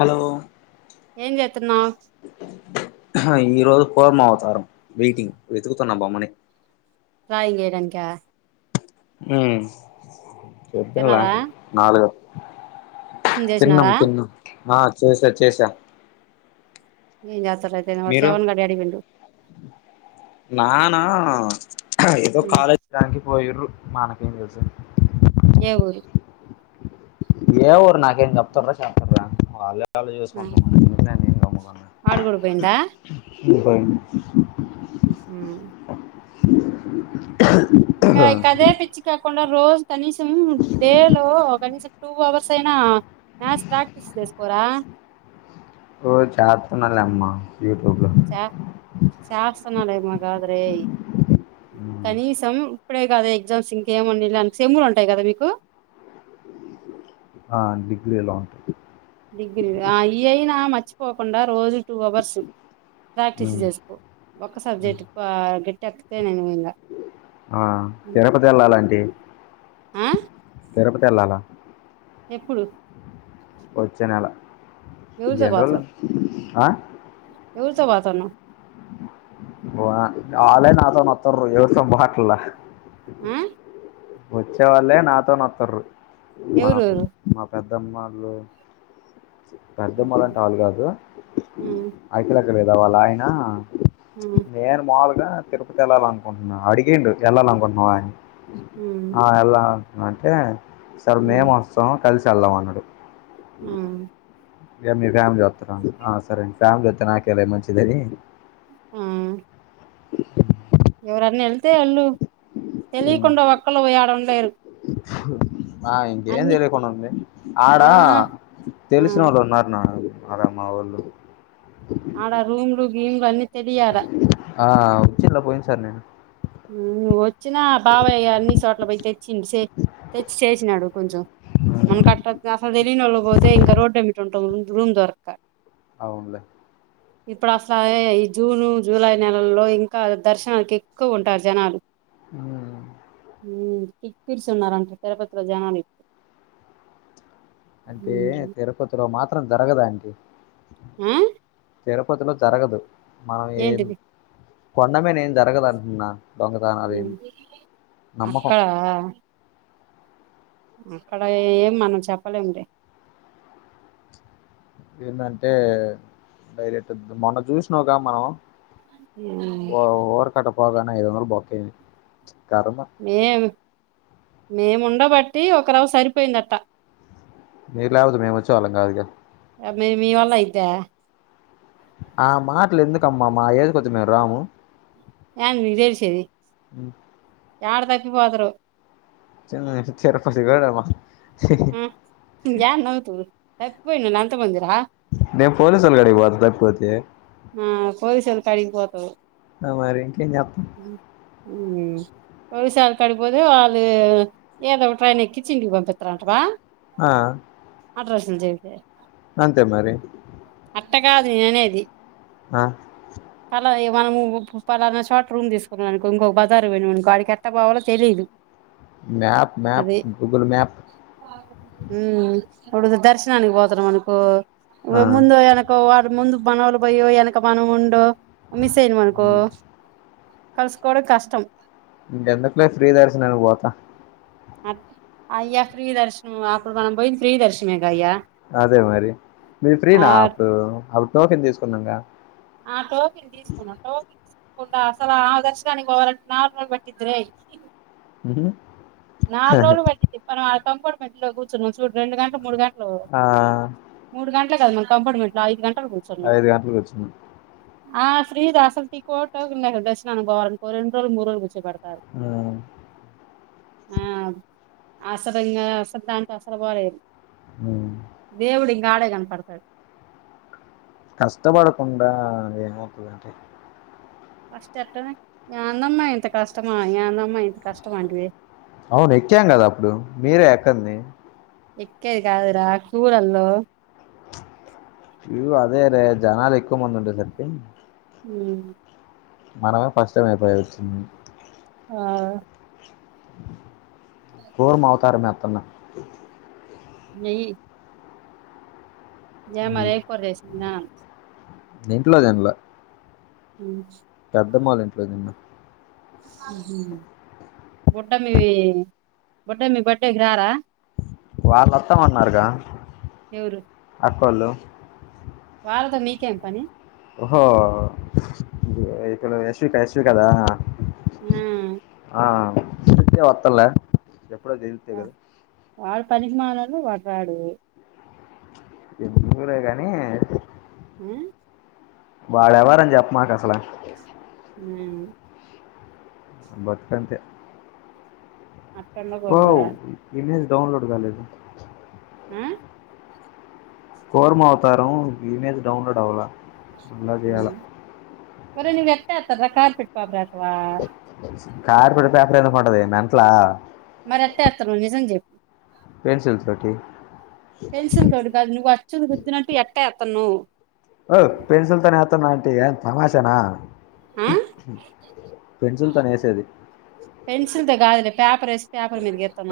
Hello ఏం చేతున్నావు ఆహ ఈ రోజు పోర్మావతారంం వెయిటింగ్ వెతుకుతున్నా బమ్మనే డ్ర్రాయింగ్ ఏయడనికా ఊ చెప్పిండ్ల తిన్నారా నాలుగు టిఫిన్ తిన్నాం చేసినారా తిన్నాం ఆ చేసా చేసా ఏంజెతాడయితేనే మీరు వాడు [unintelligible] అడిగిండు నానా ఏదో కాలేజ్ దానికి పోయిరు మనకెం తెలుసు ఏ ఊరు ఏ ఊరు నాకు ఎం చెప్తూరా చెప్పట్ల వాళ్లే కాలేజ్ యేసుకుంటానం వాడు కూడా పోయిండా [unintelligible] ఊహు ఇంకా కా కదే పిచ్చి కాకుండా రోజు కనీసం డే లో కనీసం టూ అవర్స్ అయినా మ్యాచ్ ప్రాక్టీస్ చేసుకోరా ఓ చేతున్నాలేమ్మ యూట్యూబ్ లో శా శాసనాలయమ కాదురేయ్ కనీసం ఇప్పుడే కాదు ఎగ్జామ్స్ ఇంకేమనిళ్ళ సమ్ములు ఉంటాయి కదా మీకు ఆ డిగ్రీ లో ఉంటాయి డిగ్రీ ఆ ఇయయినా మర్చిపోకుండా రోజు టూ అవర్స్ ఉంటాయి ప్రాక్టీస్ చేసుకో ఒక్క సబ్జెక్ట్ కు ఆ గట్టెక్కితే నేను పోయింగా ఆ తిరుపతి వెళ్లాలంటీ ఆ తిరుపతెల్లాల ఎప్పుడు వచ్చే నెల ఎవరితో ఎన్నీ రోజులు ఆ ఎవురితో పోతున్నావ్ వా ఆల్లే నాతోనొత్తురు ఎవరితో పోట్లా ఆ వచ్చే వాళ్ళే నాతోనత్తరు మా పెద ఎవరెవరు మా పెద్దమ్మాళ్ళు ఉమ్ పెద్దమ్మలంటె ఆలు కాదు ఉమ్ అకిలక్క లేదా వాళ్ళ ఆయన నేను మాములుగా తిరుపతి వెళ్ళాలనుకుంటున్నా అడిగిండు వెళ్లాలనుకుంటున్నావా అని ఉమ్ ఆ ఎలా అంటే సార్ మేము ఉమ్ వస్తాం కలిసి వెళ్దాం అన్నాడు ఉమ్ ఏ మీ ఫ్యామిలీ వస్తారా ఆ సరే ఫ్యామిలీ వస్తె నాకే మంచిదని ఆ ఎవరన్న వెళితే వాళ్ళు తెలియకుండా ఒక్కళ పోయాడుండలేరు ఇ ఆ ఇంకేం తెలియకుండా ఉంది ఆడ ఆ ఆ తెలిసిన వాళ్ళు ఉన్నారు నాకు అదే మా వోళ్ళు ఆడ రూమ్లు గీమ్లు అన్ని తెలియడా ఆ వచ్చిల్లా పోయిన్ సారి నేను ఊ వచ్చినా బాబాయ్య అన్ని చోట్ల పోయి తెచ్చింది సె తెచ్చి చేసినాడు కొంచెం మన కట్ట అసలు తెలీనోళ పోతే ఇంకా రోడ్ ఎమ్మిట్ ఉంటం రూమ్ దొరక అవునులే ఇప్పుడు అసలు ఈ జూను జూలై నెలల్లో ఇంకా దర్శనానికి క్కువ ఉంటారు జనాలు ఆ ఊ కిక్కిరిసి ఉన్నారంట తిరుపతిలో జనాలు అంటే ఉమ్, తిరుపతిలో మాత్రం జరగదాంటి ఆ తిరుపతిలో జరగదు మనం ఏం ఏంటిది కొండమీనేమ్ జరగదు అంటున్నా దొంగతనాలు ఏమి ఉమ్, నమ్మకం అక్కడ అక్కడ ఏం మనం చెప్పలేము లే ఏందంటే డైరెట్ మొన్న చూసినావుగా మనం ఓ ఓర్ కట్ట పోగానే ఐదు వందలు బొక్కయ్యింది కర్మ మేం మేము ఉండబట్టి ఒకరవ్వ సరిపోయిందట్ట మీరు లేకపోతే మేం వచ్చే వాళ్ళం కాదుగా అది మీ మీ వల్ల అయిద్దా ఆ మాటలు ఎందుకమ్మా మా ఏజ్ కొద్ది మేం రాము యాంది మీక్ తెలిసేది యాడ తప్పి పోదురో చిన్న తిరుపతి కాడ ఊ ఇంగ్యాడ నవ్వుతావ్ లే తప్పిపోయినవ్ నా అంత మందిలా నే పోలీసోళ్ళ కాడికి పోతకపోతే ఆ పోలీస్ వోళ్ళకాడికి పోతావ్ అ మరి ఇంకేం జేత్తం ఊ పోలీస్ ఆళ్ళ కాడికి పోతే వాళ్ళు ఏదో ఒక ట్రైన్ ఎక్కిచ్చి ఇంటికి పంపిత్తరు అంటావా ఆ అడ్రస్న్ జేపే అంతే మరి అట్ట కాదు నేన్ అనేది ఆ పలా యో మనము పలానా చోట రూమ్ తీసుకున్నాము అనుకో ఇంకోక బజారు పోయినామనుకో ఆడికి ఎట్టపోవాలో తెలీదు తెలియదు మ్యాప్ మ్యాప్ గూగుల్ మ్యాప్ మ్మ్ ఇప్పుడు దర్శనానికి పోతున్నామనుకో ఆ ముందో ఎనకో వాడు ముందుకు మనవాళ్ళు పోయో ఎనక మనం ఉండో మిస్ అయినాం అనుకో కలుసుకోవడం కష్టం ఇంకెందుకులే ఫ్రీ దర్శనానికి పోత అట్ అయ్యా ఫ్రీ దర్శనం అప్పుడు మనం పోయింది ఫ్రీ దర్శనమే గా అయ్యా అదే మరి మీరు ఫ్రీనా ఆ అప్పుడు అప్పుడు టోకెన్ తీసుకున్నాంగా ఆ టోకన్ తీసుకో తీసుకున్న టోకెన్ తీసుకోకుండా అసలు ఆ దర్శనానికి పోవాలి అంటే నాలుగు గంటలు పట్టిద్ధి రే ఊహు నాలుగు రోజులు పట్టిద్ది మనం ఆ కంపార్ట్మెంట్ లో కూర్చునాం చూడు రెండు గంటలు మూడు గంటలు ఆ మూడు గంటలు కాదు మేం కంపార్ట్మెంట్ లో ఐదు గంటలు కూర్చున్నాం ఐదు గంటలు కూర్చున్నా ఆ ఫ్రీ దా అసలు టికోటో ఉండదు దర్శనానికి పోవాలనుకో రెండు రోజులు మూడు రోజులు కూర్చోపెడతారు ఆ ఆ అసరింగా అసలు దానికస్సలు పోలేదు మ్మ్. దేవుడి ఇంకాడే కనపడతాడు. కష్టపడకుండా ఏమవుతుందండి. ఫస్ట్ చెట్ట నాన్నమ్మ ఇంత కష్టమా నాన్నమ్మ ఇంత కష్టమా అండి వే. అవును ఎక్కాం కదా అప్పుడు మీరే ఎక్కన్ది. ఎక్కేది కాదరా చూరల్ల్లో. ఇ అదే రే జనాలు ఎక్కువ మంది ఉండే సరికి. ఉ. మనమే ఫస్ట్ అయిపోయి వచ్చుంది. ఆ. కుర్మా అవతారము వేస్తున్న. ఎయ్యి. ఏ మరి ఏం కూర చేస్తున్నా. ఇంట్లో తినలా. ఉ. పెద్దమ్మ వాళ్ళ ఇంట్లో తిన్న. మ్మ్ బుట్ట బేబీ బుట్టమి బర్త్డేకి రారా. వాళ్ళవాస్తాం అన్నారుగా. ఎవరు. అక్కోళ్లు. వాళ్ళతో నీకు ఎం పని. ఓహో ఇక్కడ యశ్వి ఎస్ వి కదా. హ. ఆ ఇప్పుడేవర్తలే ఎప్పుడ అది. వాడు పనికిమాలోడు వాడు రాడు. ఎందు ఊరే కానీ. హ. వాడెవరం చెప్ప మాకు అసల. హ. బతుకంతే. అక్కనువ్. పో ఇమేజ డౌన్లోడ్ రాలేదు. హ. కోర్మ అవుతారు ఇమేజ్ డౌన్లడ్ అవలా. ఒరేయ్ నువ్వు ఎత్త అతార కార్పిట్ బబ్ర అత్వా. కార్పెడు పపర్ ఎందుకు ఉంటది మెంటలా. మరి అంతే అత్త నువ్వు నిజం చెప్పు. పెన్సిల్స్ తోటి. పెన్సిల్ తోడు కాదు నువ్వు వచ్చ గుద్ద్దిననట్టు ఎట్టా ఎత్తన్నావ్. ఓ పెన్సిల్ తనే అతన్నా అంటంటి ఏ తమాషానా. ఆ పెన్సిల్ తోనే ఏసేది. పెన్సిల్తో కాదులే పేపర్ ఎస్. పేపర్ మీద గిత్తవ్.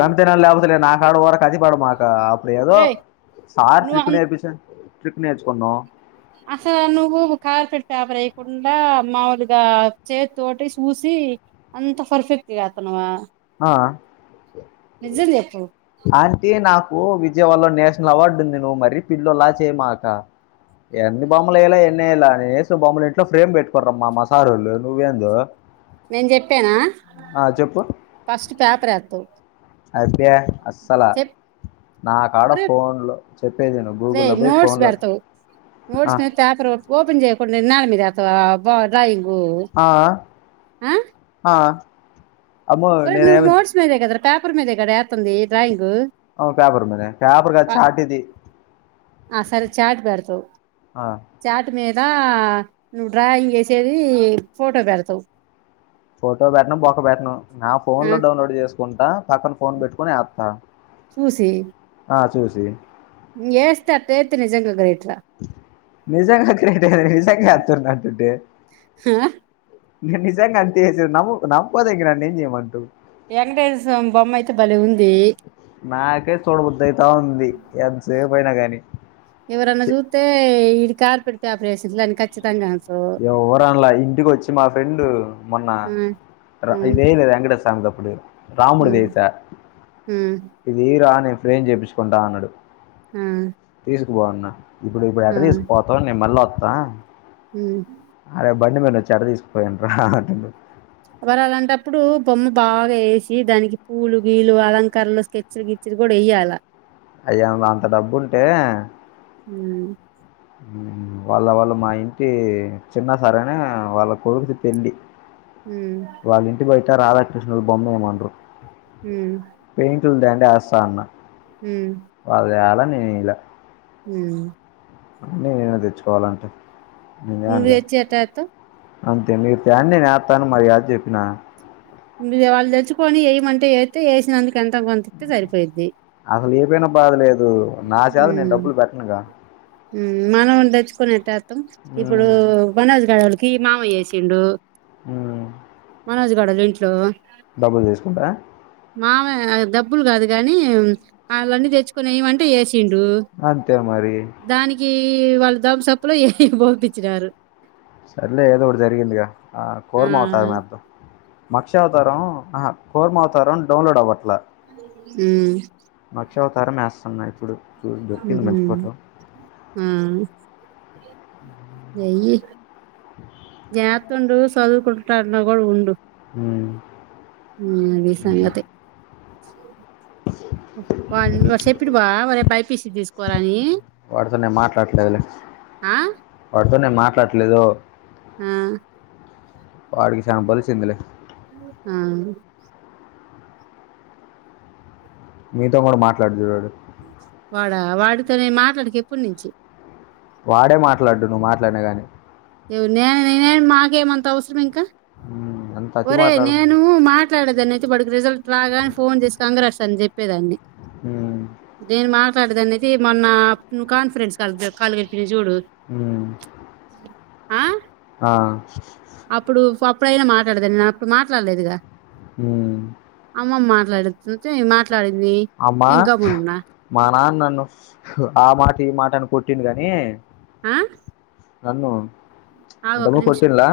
రంతనా లాభస లే నాకు ఆడ ఊరికే అతి పడమాక అప్పుడి ఏదో. ఒరేయ్ సార్ ట్రిక్ నువ్వు నేర్పిస్తే ట్రిక్ నేర్చుకున్నాం. అసలు నువ్వు కార్పెట్ పేపర్ ఏయ్యకుండా మాములుగా చే తోటి చూసి అంత పర్ఫెక్ట్గా ఎత్తనవ ఆ చెప్పు ఆంటీ నాకు విజయవాలో నేషనల్ అవార్డు ఉంది నువ్వు మరీ పిల్లొల్ల చేయమాక ఎన్ని బొమ్మలు ఏయ్యలే ఎన్ని ఏలా నే ఏసు బొమ్మలు ఇంట్లో ఫ్రేమ్ పెట్టుకోరమ్మా మా సారోళ్ళు నువ్వేందొ నేను చెప్పానా చెప్పు ఫస్ట్ పేపర్ వేత్తవు అబ్బే అస్సలా నా కాడ సెపరేట్లే ఫోన్లో చెప్పేది విను గూగుల్లో పోయి ఫోన్లో ఆ, నోడ్స్కు మిద పేపర్ ఓపన్ చేయకుండా నెల మీద ఎత్తవా బా రయ్యివ్వు ఆ, ఆ ఆ అమ్మో ఒరేయి నువ్వు నేనేమి నోట్స్ మీద కదా పేపర్ మీదే కదా ఎత్తంది డ్రాయింగ్ అవు పేపర్ మీద పేపర్ కాదు చాట్ ఇది ఆ సరే చాట్ పెడతావు ఆ చాట్ మీద నువ్వు డ్రాయింగ్ వేసేది ఫోటో పెడతావు ఫోటో పెట్టన్ బొక్క పెట్టన్ నా ఫోన్ ఆ లో డౌన్లోడ్ చేసుకుంటా పక్కన ఫోన్ పెట్టుకుని ఎత్త ఆ చూసి ఎస్తే అట్లా ఎత్తే నిజంగా గ్రేట్ రా నిజంగా గ్రేట్ రే నిజంగా ఎత్తున్న అంటే నీ నిజాంగా అంతే ఎస్సే నమ్ము నమ్మపోతే నన్ను ఏం చేయమంటావ్ వెంకటేసామి బొమ్మ అయితే బలే ఉంది నాకే చూడబుద్దు అయితా ఉంది ఎంతసేపు అయినా గాని ఎవరన్నా చుతే ఇడు కార్పెట్ పేపర్ వేసిండు అని ఖచ్చితంగా అను ఎవ్వరు ఆన్లే ఇంటికి వచ్చి మా ఫ్రెండ్ మొన్న ఆ ర ఆ ఇదే ఏయ్లే వెంకటేసామి అప్పుడు రాముడుది ఉమ్ ఎసా ఉమ్ ఇదిరా నేను ఫ్రేమ్ చేయించుకుంటా అన్నడు ఆ తీసుపో అన్నా ఇప్పుడు ఇప్పుడు ఆ ఎట్టా తీసుకుపోతావు నేను మళ్ళీ వత్త హు అరే బండి మీనుంచి ఎట్టా తీసుకోపోయేను రా అని మరి అలాంటప్పుడు బొమ్మ బాగా ఏసి దానికి పూలు గీలు అలంకరనలు స్కెచ్లు గీ తిరుగుడు ఏయ్యాలా అయ్య అ అంత డబ్బు ఉంటే హు వాళ్ళ వాళ్ళు మా ఇంటి చిన్న సరేనే వాళ్ళ కొడుకు పెళ్లి హు వాళ్ళ ఇంటి బయట రాధాకృష్ణుల బొమ్మ ఏయిమండ్రూ హు పెయింట్ లు తెండి ఏస్తా అన్నా హు వాళ్ళు తేవలా నేను యిలా హు అన్నీ నేను తెచ్చుకోవాలంటే నేను నువ్వు తేవద్ద తెచ్చి ఎట్టా ఏత్తవ్ అంతే మీరూ తెండి నేను ఎత్తాను మరియదగా చెప్పినా ఇగ వాళ్ళు తెచ్చుకొని ఏయిమంటే ఎత్తే ఏసినందుకు ఎంత కొంత ఇత్తే సరిపోయిద్ది అసలు ఏపైయినా బాధ లేదు నా చేత నేను డబ్బులు పెట్టనుగా మ్ మనం తెచ్చుకొని ఎట్టేత్తాం? ఇప్పుడు మ్మ్ బనాజ్ గాడు వాళ్ళకి మావయ్య ఏసిండు. మ్ మనోజ్ గాడోళ్ళ ఇంట్లో డబ్బులు తీసుకుంటార మామ డబ్బులు కాదు కానీ వాళ్లన్ని తెచ్చుకొని ఎయిమంటె ఏసిండు. అంతే మరి దానికి వాళ్ళు దోమసప్పులో ఏ పంపించినారు. సర్లే ఏదో ఒకటి జరిగిందిగా, ఆ కూర్మ అవతారం ఏద్దాం. మక్షావతారం అహ కూర్మావతారం డౌన్లోడ్ అవ్వట్ల. మ్ మక్షావతారం ఏస్తన్న ఇప్పుడు చూసి దొరికింది మంచి మ్హ్ ఫోటో మ్ ఎయ్యి జాత్ ఉండవు చదువుకుంట అన్నావ్ గా ఉండు. మ్ మ్ అది సంగతి. వాని వ సెప్పినావ వరే బైపిసి తీసుకోరా అని వాడితో నేను మాట్లాడట్ లేదులే ఆ వాడితో నేను మాట్లాడట్లేదు మ్ వాడికి శానా బలిసిందిలే. మ్ మీతో కూడ మాట్లాడ్డు చూడు వాడు వాడ వాడితో నేను మాట్లాడక ఎప్పుడునుంచి వాడే మాట్లాడ్డు నువ్వు మాట్లాడినా గానీ, ఎవర్ నేను నేను, మాకేమంత అవసరం ఇంక, ఉమ్, అంత అతి ఒరే మాట్లాడు నేన్ మ్ మాట్లాడేదాన్ని అయితే వాడికి రిజల్ట్ రాగానే ఫోన్ చేసి కంగ్రాట్స్ అని చెప్పేదాన్ని. మ్ నేను మాట్లాడేదన్నయితే మొన్న నువ్ కాన్ఫరెన్స్ క కాల్ కలిపినావ్ చూడు మ్ ఆ ఆ అప్పుడు అప్పుడైనా మాట్లాడేదాన్ని నేను అప్పుడు మాట్లాడలేదుగా మ్ అమ్మమ్మ మాట్లాడితంటే మాట్లాడింది. అమ్మా నేను గమ్మునున్నా మా నాన్న నన్ను ఆ మాట ఈ మాట అని కొట్టిండ గాని, ఆ నన్ను ఆగు ఒక్క ఇంతకుముందు నిమిషం కొట్టిన్లా?